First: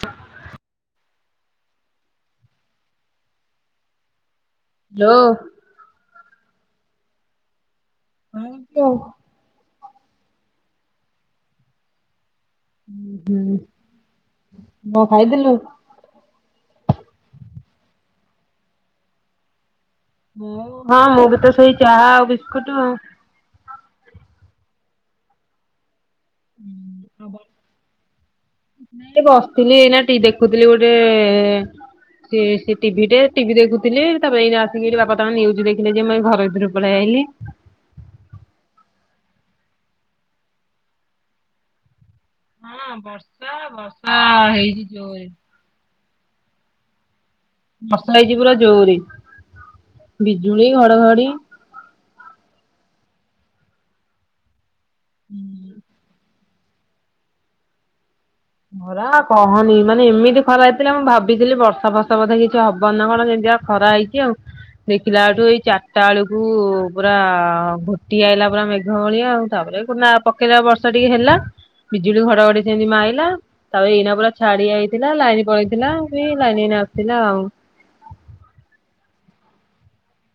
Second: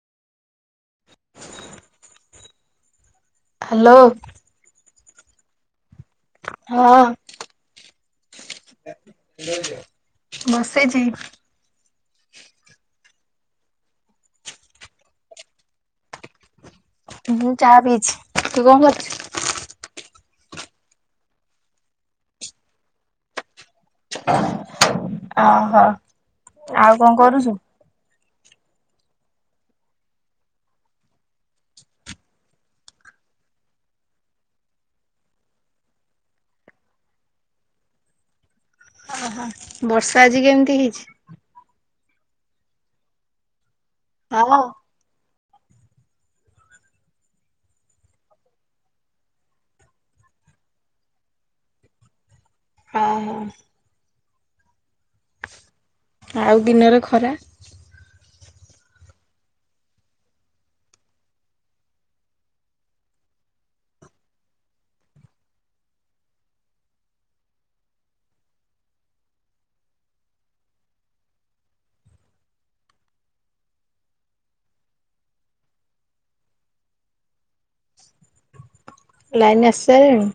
ତ। [inaudible] ହ୍ୟାଲୋ। ଲୋ। ହଁ। କୁହନ୍ତୁ। ବସିଛି। ଉଁ ହୁଁ ବ ଖାଇଥିଲୁ? ମୁଁ ଚାହା ପିଇଛି ତୁ କଣ କରୁଛୁ? ମୁଁ ହଁ ମୁଁ ବି ତ ସେଇ ଚାହା ଆଉ ବିସ୍କୁଟ ଆଉ। ଓହୋ ଆଉ କଣ କରୁଛୁ? ନାଇଁ ଏଇ ବସିଥିଲି ଏଇନା ଟି ଦେଖୁଥିଲି ଗୋଟେ ସେ ସେ ଟିଭିଟେ ଟିଭି ଦେଖୁଥିଲି ତାପରେ ଏଇନା ଆସିକି ଏଇଟି ବାପା ତାଙ୍କ ନ୍ୟୁଜ ଦେଖିଲେ ଯେ ମୁଁ ଏଇ ଘର ଭିତରକୁ ପଳେଇଆଇଲି। ଓହୋ ବର୍ଷା ଆଜି କେମିତି ହେଇଛି? ହଁ ବର୍ଷା ବର୍ଷା ହଁ ହେଇଛି ଜୋରେ। ବର୍ଷା ହେଇଛି ପୁରା ଜୋରେ ବିଜୁଳି ଘଡ଼ଘଡ଼ି। ହଁ ହଁ। [inaudible] ଆଉ ଦିନରେ ଖରା। ଖରା କହନି ମାନେ ଏମିତି ଖରା ହେଇଥିଲା ମୁଁ ଭାବିଥିଲି ବର୍ଷା ଫର୍ଷା ବୋଧେ କିଛି ହବ ନା କଣ ଯେମତିଆ। ଖରା ହେଇଛି ଆଉ। ଦେଖିଲା ଆଠୁ ଏଇ ଚାରିଟା ବେଳୁକୁ ପୁରା ଘୋଟି ଆଇଲା ପୁରା ମେଘ ଭଳିଆ ଆଉ। ତାପରେ କୁ ନା ପକେଇଲା ବର୍ଷା ଟିକେ ହେଲା ବିଜୁଳି ଘଡଘଡି ସେମିତି ମାଇଲା। ତାପରେ ଏଇନା ପୁରା ଛାଡି ଯାଇଥିଲା ଲାଇନ ପଳେଇଥିଲା ଲାଇନ ଏଇନା ଆସିଲା ଆଉ। ଲାଇନ ଆସି ସାଇଲାଣୀ।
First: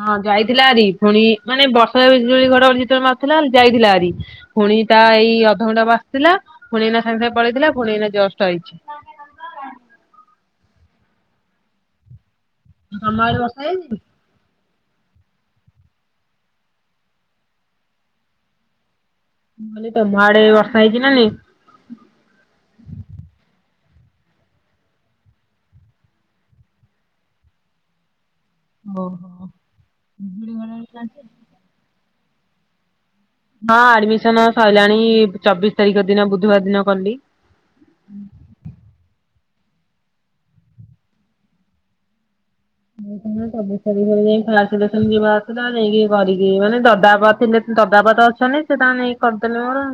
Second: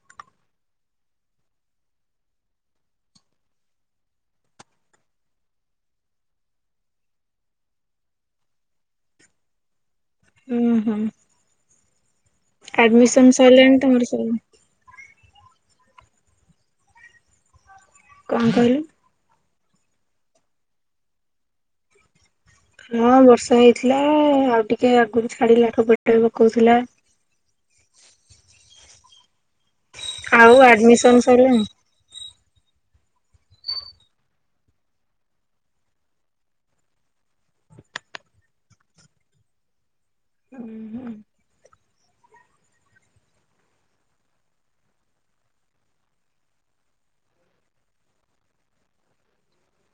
ହଁ ଯାଇଥିଲା ଆରି ପୁଣି ମାନେ ବର୍ଷା ବିଜୁଳି ଘଡଘଡି ଯେତେବେଳେ ମାରୁଥିଲା ଯାଇଥିଲା ହାରି। ପୁଣି ତା ଏଇ ଅଧଘଣ୍ଟା ହବ ଆସି ଥିଲା ପୁଣି ଏଇନା ସାଙ୍ଗେ ସାଙ୍ଗେ ପଳେଇଥିଲା ପୁଣି ଏଇନା ଜଷ୍ଟ ଆଇଛି। ଉଁ ହୁଁ। ତମ ଆଡିମିସନ ଆଡେ ବର୍ଷା ସରିଲାଣି ହେଇନି? ତମର ସବୁ। କଁ କହିଲୁ? ମୁଁ କହିଲି ତମ ଆଡେ ବର୍ଷା ହେଇଛି ନା ନାଇଁ। ହଁ ବର୍ଷା ହେଇଥିଲା ଆଉ ଟିକେ ଆଗରୁ ଛାଡିଲା ଠୋପେ ଠୋପେ ପକଉଥିଲା। ଓ ହୋ। ଆଉ ଆଡମିସନ ସରିଲାଣି। ହଁ ଆଡମିସନ ସଇଲାଣି ଚବିଶ ତାରିଖ ଦିନ ବୁଧବାର ଦିନ କଲି। ଉୁଁ ହୁଁ। ମୋର ତ ଚବିଶ ତାରିଖ ଦିନ ଯାଇ ଫାଷ୍ଟ ସିଲେକସନ ବାହାରି ଥିଲା ଯାଇଁ କି ମାନେ ଦଦା ବାପା ଥିଲେ ଦଦା ବାପା ତ ଅଛନ୍ତି ସେ ତାଙ୍କର ନେଇକି କରିଦେଲେ ମୋର।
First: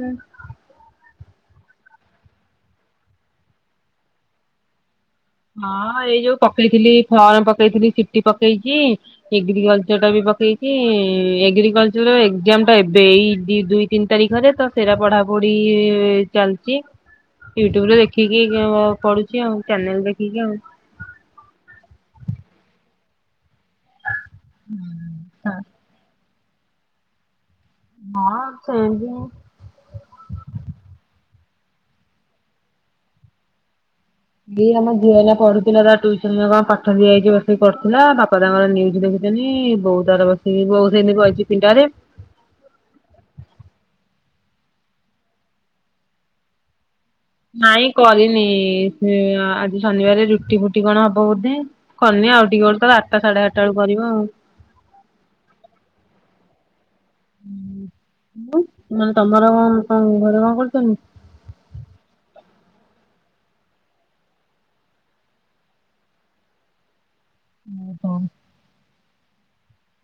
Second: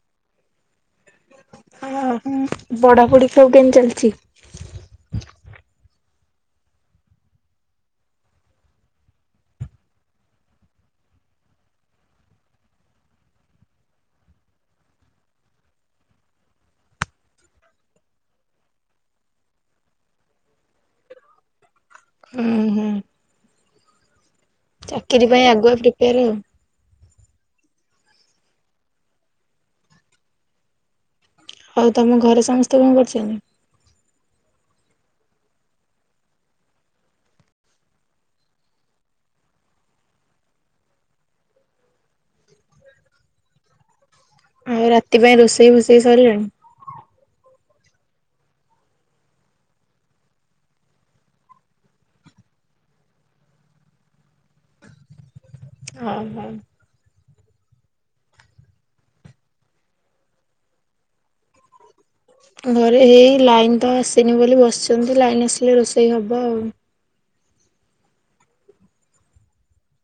ଉଁ ହିଁ ବଢାପଢି ସବୁ କେମତି ଚାଲିଛି? ହଁ ଏଇ ଯୋଉ ପକେଇଥିଲି ଫର୍ମ ପକେଇଥିଲି ସିଟି ପକେଇକି। ଏଗ୍ରିକଲଚର ଟା ବି ପକେଇଛି ଏଗ୍ରିକଲଚର ଏକ୍ଜାମ ଟା ଏବେ ଏଇ ଦି ଦୁଇ ତିନି ତାରିଖରେ ତ ସେଇରା ପଢା ପଢି ଚାଲିଛି। ୟୁଟ୍ୟୁବ ରେ ଦେଖିକି ପଢୁଛି ଆଉ ଚ୍ୟାନେଲ ଦେଖିକି ଆଉ। ହୁଁ ହୁଁ। ଚାକିରି ପାଇଁ ଆଗୁଆ ପ୍ରିପେୟାର ଆଉ। ହଁ ସେମତି ଆଉ। ଆଉ ତମ ଘରେ ସମସ୍ତେ କଣ କରଛନ୍ତି? ଏଇ ଆମ ଝିଅ ଏଇନା ପଢୁଥିଲା ତା ଟ୍ୟୁସନ ରେ କଁ ପାଠ ଦିଆ ହେଇଛି ବସିକି ପଢୁଥିଲା ବାପା ତାଙ୍କର ନିଜ୍ ଦେଖୁ ଛନି ବୋଉ ତାର ବସିକି ବୋଉ ସେମତି ବଇଛି ପିଣ୍ଡାରେ। ଆଉ ରାତି ପାଇଁ ରୋଷେଇ ଫୋଷେଇ ସରିଲାଣି? ନାଇଁ କରିନି ସେ ଆଜି ଶନିବାର ରୁଟି ଫୁଟି କଣ ହବ ବୋଧେ। କନି ଆଉ ଟିକେ ବେଳୁ ତାର ଆଠଟା ସାଢେ ଆଠଟା ବେଳୁ କରିବ ଆଉ। ଅ ହୋ। ଉଁ ଆଉ ମାନେ ତମର ଉଁ ଘରେ କଣ କରୁଛନ୍ତି? ଘରେ ହେଇ ଲାଇନ ତ ଆସିନି ବୋଲି ବସିଛନ୍ତି ଲାଇନ ଆସିଲେ ରୋଷେଇ ହବ ଆଉ। ଉଁ ହ।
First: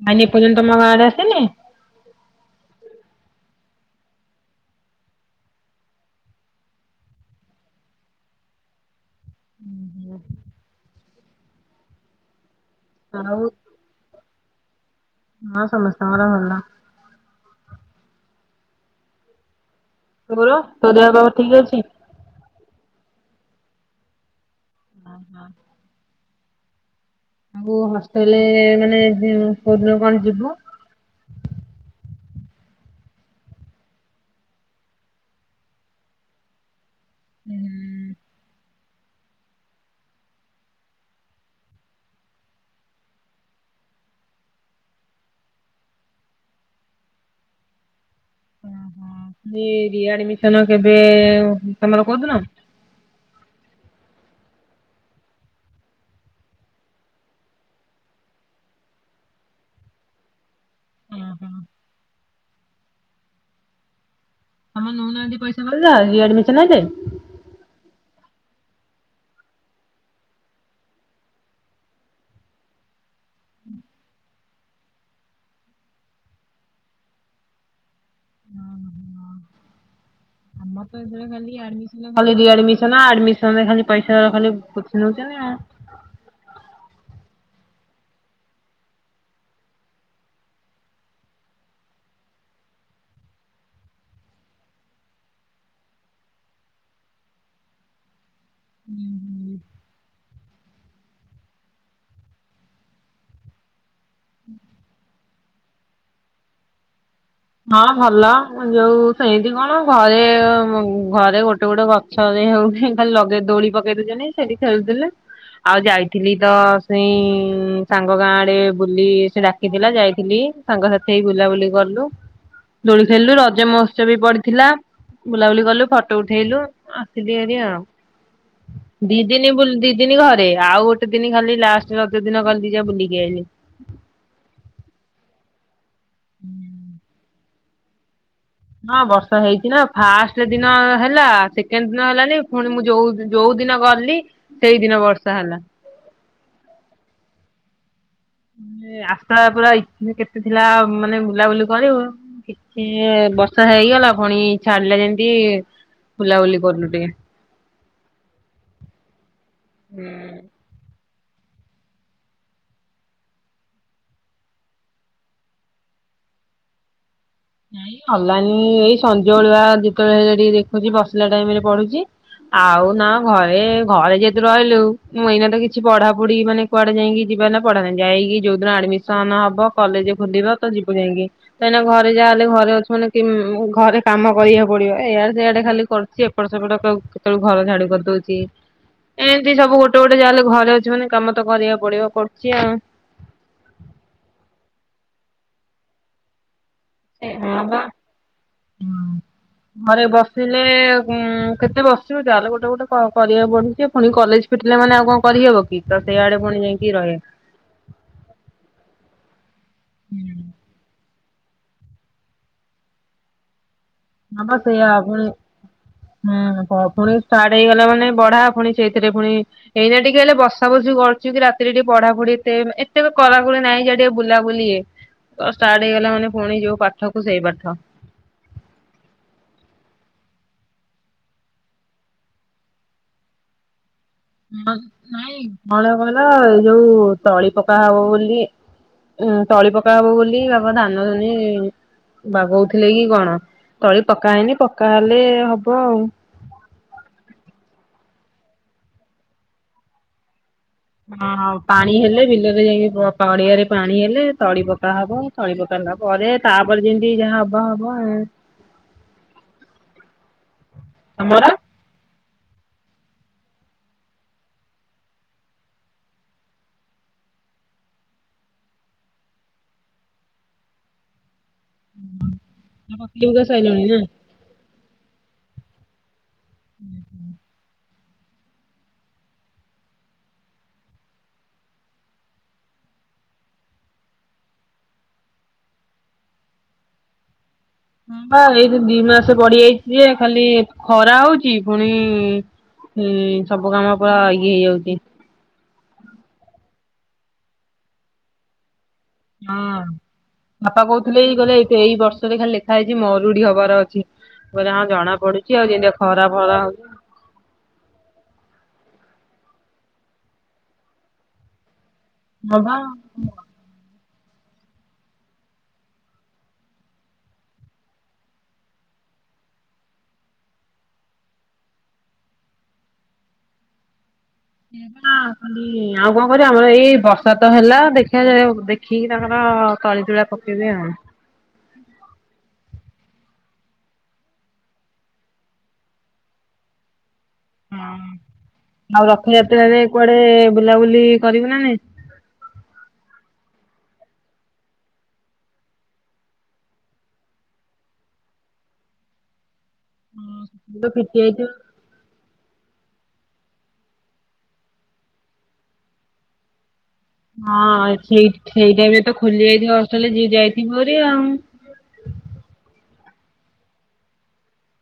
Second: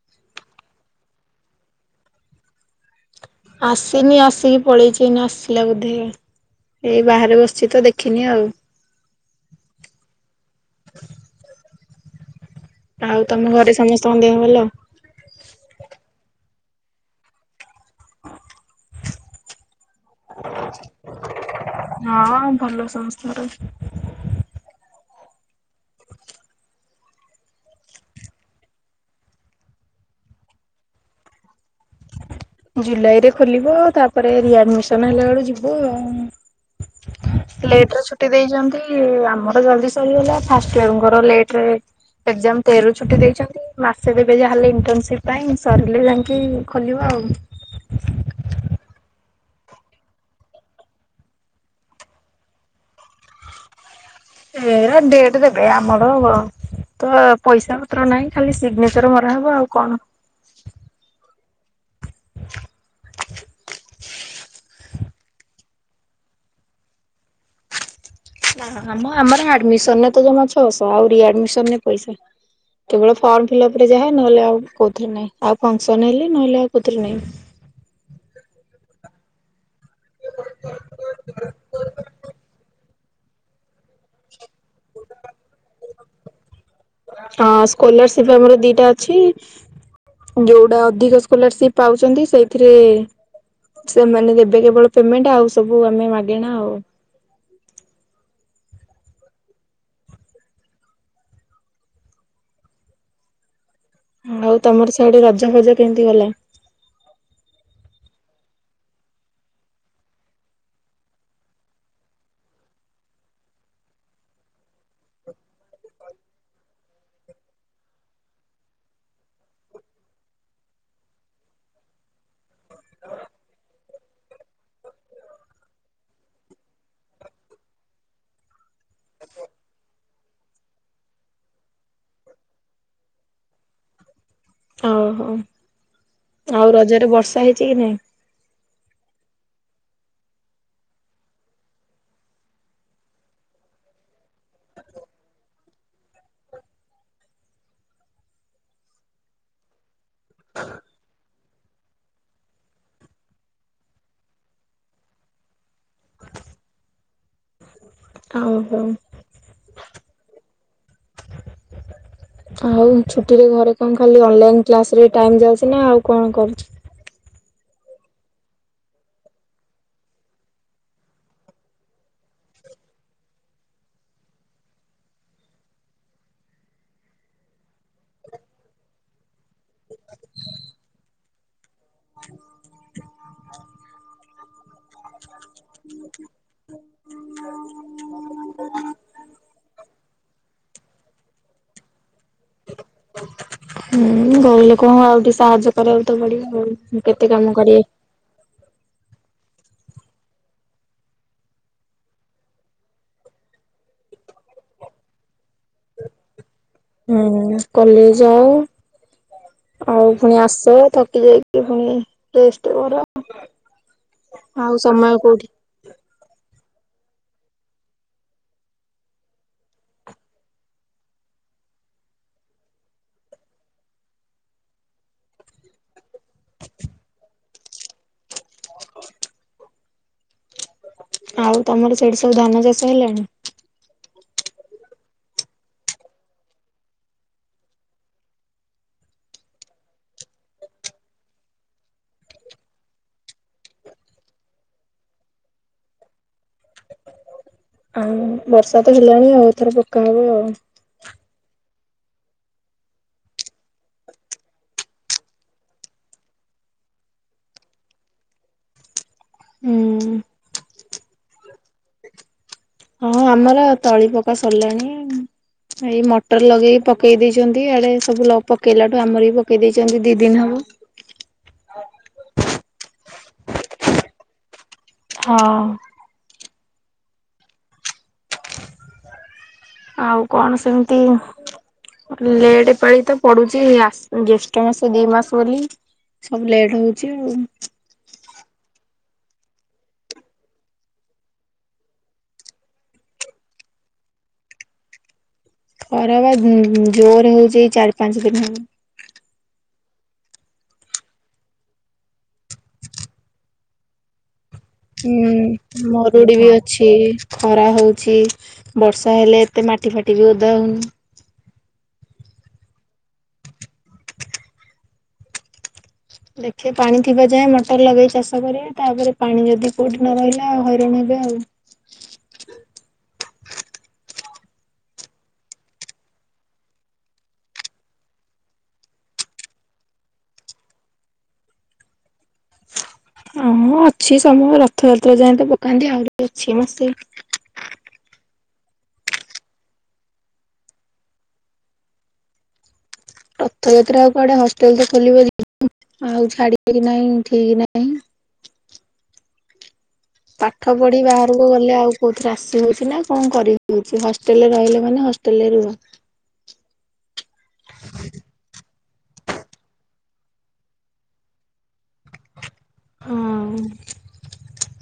ଲାଇନି ଏପର୍ଯ୍ୟନ୍ତ ତମ ଗାଁ ଆଡ଼େ ଆସିନି? ଆସିନି ଆସିକି ପଳେଇଛି ଏଇନା ଆସିଲା ବୋଧେ? ଏଇ ବାହାରେ ବସିଛି ତ ଦେଖିନି ଆଉ। ଆଉ ତମ ଘରେ ସମସ୍ତଙ୍କ ଦେହ ଭଲ? ହଁ ସମସ୍ତଙ୍କର ଭଲ। ତୋର ତୋ ଦେହ ପା ଠିକ୍ ଅଛି? ହଁ ଭଲ ସମସ୍ତଙ୍କର ଅଛି। ଆ ହ। ଆଉ ହଷ୍ଟେଲେ ମାନେ ତୁ କୋଉଦିନ କଣ ଯିବୁ? ଜୁଲାଇ ରେ ଖୋଲିବ ତାପରେ ରିଆଡମିସନ ହେଲା ବେଳୁ ଯିବ ଆଉ। ଲେଟରେ ଛୁଟି ଦେଇଛନ୍ତି। ଆମର ଜଲ୍ଦୀ ସରିଗଲା ଫାଷ୍ଟ ଇୟରଙ୍କର ଲେଟରେ। ଏକ୍ଜାମ ତେର ରୁ ଛୁଟି ଦେଇଛନ୍ତି ମାସେ ଦେବେ ଯାହାହେଲେ ଇଣ୍ଟର୍ନସିପ ପାଇଁ ସରିଲେ ଯାଇଁକି। ଖୋଲିବ ଆଉ ଏ ରିଆଡମିଶନ୍ କେବେ ତମର କୋଉଦିନ? ଏରା ଡେଟ ଦେବେ ଆମର ତ ପଇସା ପତ୍ର ନାହିଁ ଖାଲି ସିଗ୍ନେଚର ମରାହବ ଆଉ କଣ। ହୁଁ ହୁଁ। ତମର ନଉନାହାନ୍ତି ପଇସା ଫଇସା ରିଆଡମିଶନ୍ ହେଲେ? ନା ମ ଆମର ଆଡମିସନରେ ତ ଜମା ଛଅଶହ ଆଉ ରିଆଡମିଶନ ରେ ପଇସା କେବଳ ଫର୍ମ ଫିଲପ ରେ ଯାହା ନହେଲେ ଆଉ କଉଥିରେ ନାଇଁ ଆଉ ଫଙ୍କସନ ହେଲେ ନହେଲେ ଆଉ କଉଥିରେ ନାଇଁ। ଓ ହୋ ଆମର ତ ଏଥିରେ ଖାଲି ଆଡମିଶନ ଖାଲି ରିଆଡ଼ମିଶନ ଆଡ଼ମିଶନ ରେ ଖାଲି ପାଇସା ପୋଛିନଉତନ୍ତି ଆଉ। ହଁ ସ୍କଲାରସିପ ଆମର ଦିଟା ଅଛି। ଯୋଉଟା ଅଧିକ ସ୍କଲାରସିପ୍ ପାଉଛନ୍ତି ସେଇଥିରେ ସେମାନେ ଦେବେ କେବଳ ପେମେଣ୍ଟ ଆଉ ସବୁ ଆମେ ମାଗେଣା ଆଉ ଆଉ ତମର ସେଆଡେ ରଜ ଫଜ କେମିତି ଗଲା? ହଁ ଭଲ ଯୋଉ ସେନ୍ତି କଣ ଘରେ-ଘରେ ଗୋଟେ-ଗୋଟେ ଥରେ ହଉଚି ଖାଲି ଲଗେଇ ଦୋଳି ପକେଇ ଦଉଚ଼ନ୍ତି ସେଠି ଖେଳୁଥିଲେ। ଆଉ ଯାଇଥିଲି ତ ସେଇ ସାଙ୍ଗ ଗାଁ ଆଡେ ବୁଲି ସେ ଡାକିଥିଲା ଯାଇଥିଲି। ସାଙ୍ଗ ସାଥି ହେଇ ବୁଲାବୁଲି କଲୁ। ଦୋଳି ଖେଲିଲୁ ରଜ ମହୋତ୍ସବ ବି ପଡିଥିଲା। ବୁଲାବୁଲି କଲୁ ଫଟୋ ଉଠେଇଲୁ ଆସିଲି ହାରି ଆଉ ଦି ଦିନ ବୁଲ ଦି ଦିନ ଘରେ ଆଉ ଗୋଟେ ଦିନ ଖାଲି ଲାଷ୍ଟ ରଜ ଦିନ ଗଲି ଯା ବୁଲିକି ଆଇଲି। ହଉ-ହଉ। ଆଉ ରଜରେ ବର୍ଷା ହେଇଚି କି ନାଇଁ? ହଁ ବର୍ଷା ହେଇଚି ନା ଫାଷ୍ଟ ଦିନ ହେଲା ସେକେଣ୍ଡ ଦିନ ହେଲାନି। ପୁଣି ମୁଁ ଯୋଉ ଯୋଉଦିନ ଗଲି ସେଇଦିନ ବର୍ଷା ହେଲା। ଏ ଆଶା ପୁରା ଇ କେତେ ଥିଲା ମାନେ ବୁଲାବୁଲି କରିବୁ। ଇଏ ବର୍ଷା ହେଇଗଲା ପୁଣି ଛାଡିଲେ ଯେମିତି ବୁଲାବୁଲି କରୁଲୁ ଟିକେ। ଓହୋ। ଟିକେ। ସ୍କୁଲ ଛୁଟିରେ ଘରେ କଣ ଖାଲି ଅନଲାଇନ କ୍ଲାସ ରେ ଟାଇମ ଯାଉଚି ନା ଆଉ କଣ କରୁଚ? ଅନଲାଇନ ଏଇ ସଞଳୁଆ ଯେତେବେଳେ ହେଲେ ଟିକେ ଦେଖୁଛି ବସିଲା ଟାଇମରେ ପଢୁଚି। ଆଉ ନା ଘରେଘରେ ଯେହେତୁ ରହିଲୁ ମୁଁ ଏଇନା ତ କିଛି ପଢା ପଢି ମାନେ କୁଆଡେ ଯାଇକି ଯିବା ଏଇନା ପଢ଼ା ନାଇଁ ଯାଇକି ଯୋଉଦିନ ଆଡମିସନ ହବ କଲେଜ ଖୋଲିବ ତ ଯିବୁ ଯାଇଁକି। ତୁ ଏଇନା ଘର୍ ଯାହାହଲେ ଘରେ ଅଛି ମାନେ କି ଘରେ କାମ କରିବାକୁ ପଡିବ। ଏଇଆଡେ ସେଆଡେ ଖାଲି କରିଚିଏପଟସେପଟ କେତେବେଳୁ ଘର ଝାଡୁ କରିଦଉଚି ଏମିତି ସବୁ ଗୋଟେ ଗୋଟେ ଯାହା ହେେଲେ ଘରେ ଅଛି। ମାନେ କାମ ତ କରିବାକୁ ପଡିବ। ପଡ଼ୁଛି ଆଉ ବୋଇଲେ କଣ ଆଉ ଟିକେ ସାହାଯ୍ୟ କରିବାକୁ ତୋ ପଡିବ। ହୁଁ ଏ ନା ପା ହଁ ଘରେ ବସିଲେ ଉଁ କେତେ ବସିବ। ଯାହେଲେ ଗୋଟେ ଗୋଟେ କରିବାକୁ ପଢୁଚି। ପୁଣି କଲେଜ ଉଠିଲା ମାନେ ଆଉ କଣ କରିହେବ କି? ତୋ ସେଇଆଡେ ପୁଣି ଯାଇକି ରହିବୁ ହିଁ କଲେଜ ଯାଉ ଆଉ ପୁଣି ଆସ ଥକି ଯାଇକି ପୁଣି ଟେଷ୍ଟ କର। ହଁ ପା ଆଉ ସେୟା ସମୟ ପୁଣି। କୋଉଠି ହୁଁ ପୁଣି ଷ୍ଟାର୍ଟ ହେଇଗଲା ମାନେ ବଢା ପୁଣି ସେଇଥିରେ ପୁଣି ଏଇନା ଟିକେ ହେଲେ ବସା ବୁସି କରୁଚି କି? ରାତିରେ ଟିକେ ପଢାପୁଢ଼ି ସେମ୍। ଏତେ କଡାକୁଡ଼ି ନାଇଁ ଯେ କେତେ ବୁଲାବୁଲି ଇଏ ଷ୍ଟାର୍ଟ ହେଇଗଲା ମାନେ ପୁଣି ଯୋଉ ପାଠକୁ ସେଇ ପାଠ। [unintelligible] ଆଉ ତମର ସେଇଠି ସବୁ ଧାନ ଚାଷ ହେଲାଣି। ହଁ ନାଇଁ ଭଲ ଭଲ ଏ ଯୋଉ ତଳିପକା ହେବ ବୋଲି ଉଁ ତଳି ପକା ହବ ବୋଲି ବାପା ଧାନ ଧୁନି ବାଗୋଉଥିଲେ କି କଣ, ତଳି ପକା ହେଇନି ପକା ହେଲେ ହବ ଆଉ ଆଉ ବର୍ଷା ତ ହେଲାଣି ଆଉ ଏଥର ପକା ହବ ଆଉ। ହଁ ଆଉ ପାଣି ହେଲେ ବିଲରେ ଯାଇକି ପ ପଡିଆରେ ପାଣି ହେଲେ ତଳିପକା ହବ ତଳି ପକା ହେଲା ପରେ, ତାପରେ ଯେମିତି ଯାହା ହବ ହବ [unintelligible] ହୁଁ ତମର? ହଁ ଆମର ତଳି ପକା ସରିଲାଣି ଏଇ ମଟର ଲଗେଇ ପକେଇ ଦେଇଛନ୍ତି, ଇଆଡେ ସବୁ ଲକ୍ ପକେଇଲାଠୁ ଆମର ବି ପକେଇ ଦେଇଛନ୍ତି ଦି ଦିନ ହବ। ହୁଁ ତ ପକାଇବା ସଇଲଣି ନା? ହଁ ହୁଁ ହୁଁ। [inaudible] ଆଉ କଣ ସେମିତି ଲେଟ୍ ଏ ପାଳି ତ ପଡୁଛି ଏ ଆସ୍ ଜ୍ୟୋଷ୍ଠ ମାସ ଦି ମାସ ବୋଲି। ସବୁ ଲେଟ୍ ହଉଛି ଆଉ ହୁଁ ବା ଏଇ ଯୋଉ ଦି ମାସ ବଢ଼ିଯାଇଛି ଯେ ଖାଲି ଖରା ହଉଛି ଫୁଣି ହୁଁ ସବୁ କାମ ପୁରା ଇଏ ହେଇଯାଉଛି ଖରା ବା ଉଁ ଉଁ ଜୋରରେ ହଉଛି ଏଇ ଚାରି ପାଞ୍ଚ ଦିନ ହେବ। ହଁ, ବାପା କହୁଥିଲେ, ଏଇ ଗଲେ ଏଇ ଏପ ବର୍ଷରେ ଖାଲି ଲେଖା ହେଇଛି ମରୁଡି ହବାର ଅଛି। କଇଲେ ହଁ ଯା ହୁଁ ମରୁଡ଼ି ବି ଅଛି ଖରା ହେଉଛି, ବର୍ଷା ହେଲେ ଏତେ ମାଟି ଫାଟି ବି ଓଦା ହେଉନି। [unintelligible] ଦେଖେ ପାଣି ଥିବା ଯାଏଁ ମଟର ଲଗେଇ ଚାଷ କରିବା ତାପରେ ପାଣି ଯଦି କୋଉଠି ନ ରହିଲା ଆଉ ହଇରାଣ ହେବେ ଆଉ ହେବା ଆଉ ଖାଲି ଆଉ କଣ କରିବା, ଆମର ଏଇ ବର୍ଷା ତ ହେଲା, ଦେଖିବା [unintelligible] ଦେଖିକି ତାଙ୍କର ତଳି ତୁଳା ପ କେଇବେ ଆଉ ହଁ ମୁଁ ଅଛି ସମୟ ରଥଯାତ୍ରା ଯାଏଁ ତ ପକାନ୍ତି ଆହୁରି ଅଛି ମାସେ। ହଁ, ଆଉ ରଥଯାତ୍ରାରେ କୁଆଡେ ବୁଲାବୁଲି କରିବୁ ନା ନାଇଁ? ରଥଯାତ୍ରା ଆଉ କୁଆଡେ? ହଷ୍ଟେଲ ତ ଖୋଲିବ [unintelligible] ଆଉ ଛାଡିବେ କି ନାହିଁ ଠିକ ନାହିଁ। ପାଠ ତୁ ତ ପଢ଼ି ଫିଟି ବାହାରକୁ ଯାଇଥିବୁ। ଗଲେ ଆଉ କୋଉଠି ଆସି ହଉଛି ନା କଣ କରିହଉଛି, ହଷ୍ଟେଲରେ ରହିଲେ ଭଲ ହଷ୍ଟେଲରେ ରୁହ। ହଁ ସେଇ ସେଇ ଟାଇମରେ ତ ଖୋଲି ଯାଇଥିବ ହଷ୍ଟେଲ, ଯିଏ ଯାଇଥିବ ହେରି ଆଉ ହଁ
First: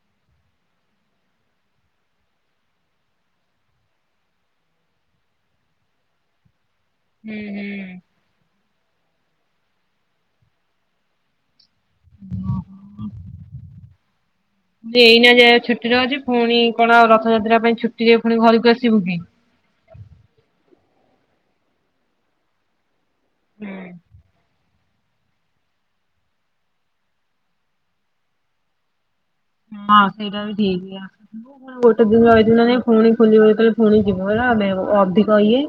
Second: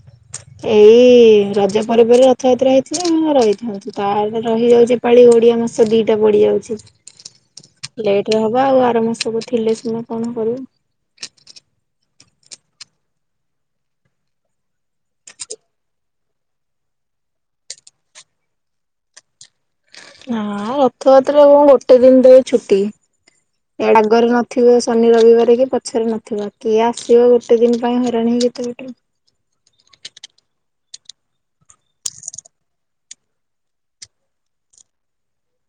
ଏଇ ରଜ ପରେ ପରେ ରଥଯାତ୍ରା ହେଇଥିଲେ ହଁ ରହିଥାନ୍ତୁ। ତାହେଲେ ରହିଯାଉଛି ଏପାଳି ଓଡିଆ ମାସ ଦିଟା ପଡିଯାଉଛି। ହୁଁ ହୁଁ। ଲେଟରେ ହବା ଆଉ ଆର ମାସକୁ ଥିଲେ ସିନା କଣ କରିବ? ନ କିନ୍ତୁ ଏଇନା ଯାଏ ଛୁଟିରେ ଅଛି ପୁଣି କଣ ଆଉ ରଥଯାତ୍ରା ପାଇଁ ଛୁଟିରେ ପୁଣି ଘରକୁ ଆସିବୁ କି? ହଁ ରଥଯାତ୍ରା କଣ ଗୋଟେ ଦିନ ଦେବେ ଛୁଟି ଏଡାଗରେ ନଥିବେ ଶ୍ ଶନି ରବିବାର କି ପଛରେ ନଥିବା, କିଏ ଆସିବ ଗୋଟେ ଦିନ ପାଇଁ ହଇରାଣ ହେଇକି ଏତେ ବାଟରୁ? ହଁ ସେଇଟା ବି ଠିକି କଥା। ମୁଁ ଫୁଣି ଗୋଟେ ଦିନ ରହିଥିବି ନା ନାଇଁ ପୁଣି ଖୋଲିବ ଯେତେବେଳେ ଫୁଣି ଯିବ [unintelligible] ଅଧିକ ଇଏ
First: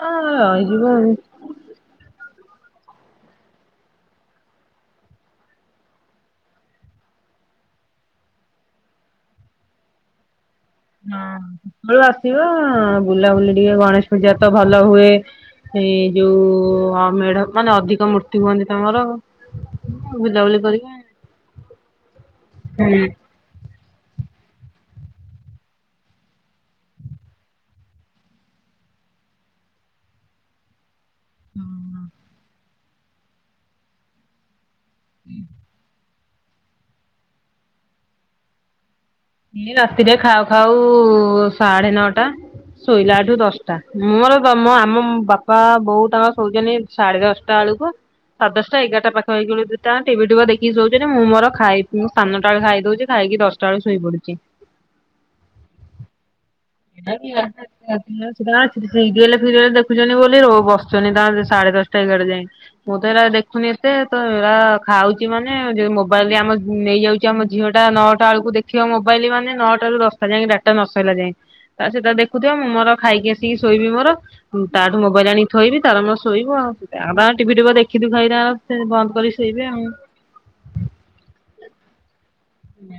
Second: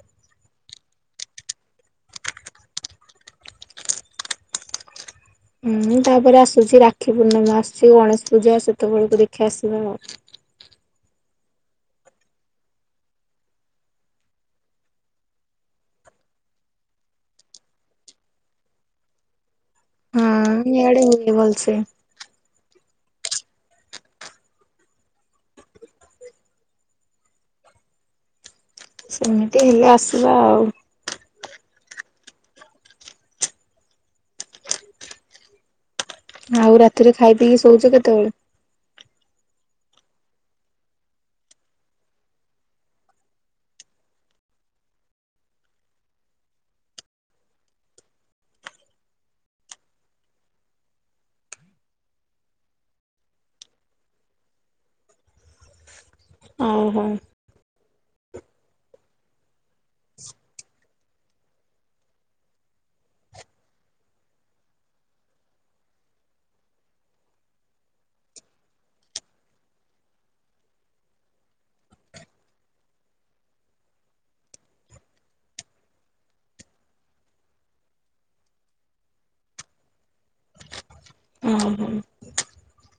ହଁ ରହିଯିବ ଆଉ। ହୁଁ ତାପରେ ଆସୁଛି ରାକ୍ଷୀ ପୂର୍ଣ୍ଣିମା ଆସୁଛି ଗଣେଶ ପୂଜା ସେତେବେଳକୁ ଦେଖିଆ ଆସିବା ଆଉ ହଁ ସେତେବେଳେ ଆସିବ ବୁଲାବୁଲି ଟିକେ ଗଣେଶ ପୂଜା ତ ଭଲ ହୁଏ ଏଇ ଯୋଉ ଅ ମେଢ ମାନେ ଅଧିକ ମୂର୍ତ୍ତି ହୁଅନ୍ତି ତାଙ୍କର ହଁ ବୁଲାବୁଲି କରିବି ଇଆଡେ ହୁଏ ଭଲସେ। ହୁଁ। ସେମିତି ହେଲେ ଆସିବା ଆଉ। ହଁଁ ହୁଁ ଆଉ ରାତିରେ ଖାଇ ପିଇକି ଶୋଉଚ କେତେବେଳେ? ଇଏ ରାତିରେ ଖାଉ ଖାଉ ସାଢେ ନଅଟା। ଶୋଇଲାଠୁ ଦଶଟା ମୋର ତ ଆମ ବାପା ବୋଉ ତାଙ୍କର ଶୋଇଚନ୍ତି ସାଢେ ଦଶଟା ବେଳକୁ। ସାଢ଼େ ଦଶ ଟା ଏଗାରଟା ପାଖା ପାଖି ଦୁଇଟା ଟିଭି ତୁଭା ଦେଖି ଦେଖିଉୁ କି ସୋଉଚନ୍ତି ମୁଁ ମୋର ଖାଇ ଟାଳେ ଖାଇ ଦଉଛି ଖାଇକି ଦୋଉଚି ଦଶ୍ ଟା ବେଳେ ଶୋଇ ପଡୁଚି। ଓହୋ [unintelligible] ଦେଖୁଛନ୍ତି ବୋଲି ର ବସୁଛନ୍ତି ତା ସେ ସାଢେ ଦଶଟା ଏଗଡେ ଯାଇ। ମୁଁ ତ ଏରା ଦେଖୁନି ଏତେ ତ ଏରା ଖାଉଚି ମାନେ ଯି ମୋବାଇଲରେ ଆମ ନେଇଯାଉଚି। ଆମ ଝିଅ ଟା ନଅଟାଳକୁ ଦେଖିବ ମୋବାଇଲ ମାନେ ନଅଟା ରୁ ର ଦଶଟା ଯାକେ ଡାଟା ନ ସଇଲା ଯାଏଁ। ତା ସେ ତାର ଦେଖୁଥିବ ମୁଁ ମୋର ଖାଇକି ଆସିକି ଶୋଇବି ମୋର। ତାଠୁ ମୋବାଇଲି ଆଣି ଥୋଇବି ତାର ମର ଶୋଇବୁ ଆଉ ତା ବା-ଟିଭି ଟୁଭା ଦେଖିଦୁଖା କି ସେ ବନ୍ଦ୍ କରି ଶୋଇବେ ଆଉ। ଉଁ -ହୁଁ। ହୁଁ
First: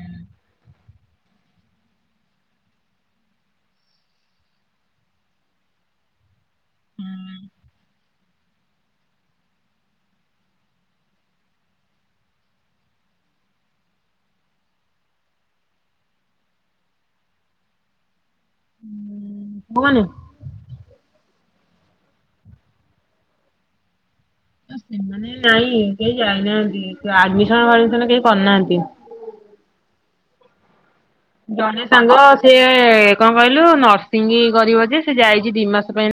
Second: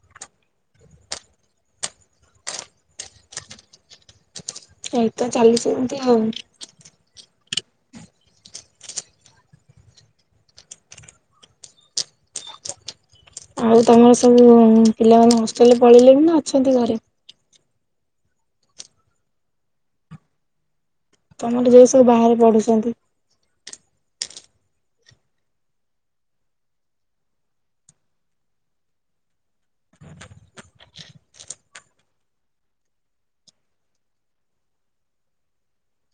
ଏଇତ ଚାଲିଚି ସେମତି ଆଉ। ଆଉ ତମର ସବୁ ପିଲାମାନେ ହଷ୍ଟେଲେ ପଳେଇଲେନି ନା ଅଛନ୍ତି ଘରେ? କଉମାନେ? ତମର ଯଉ ସବୁ ବାହାରେ ପଢୁଚନ୍ତି। ସେମାନେ ନାଇଁ କେହି ଯାଇନାହାନ୍ତି ଆଡମିସନ ଫାଡମିସନ୍ କେହି କରିନାହାନ୍ତି। ଜଣେ ସାଙ୍ଗ ସିଏ କଣ କହିଲୁ ନର୍ସିଂ କରିବ ଯେ ସେ ଯାଇଚି ଦି ମାସ ପାଇଁ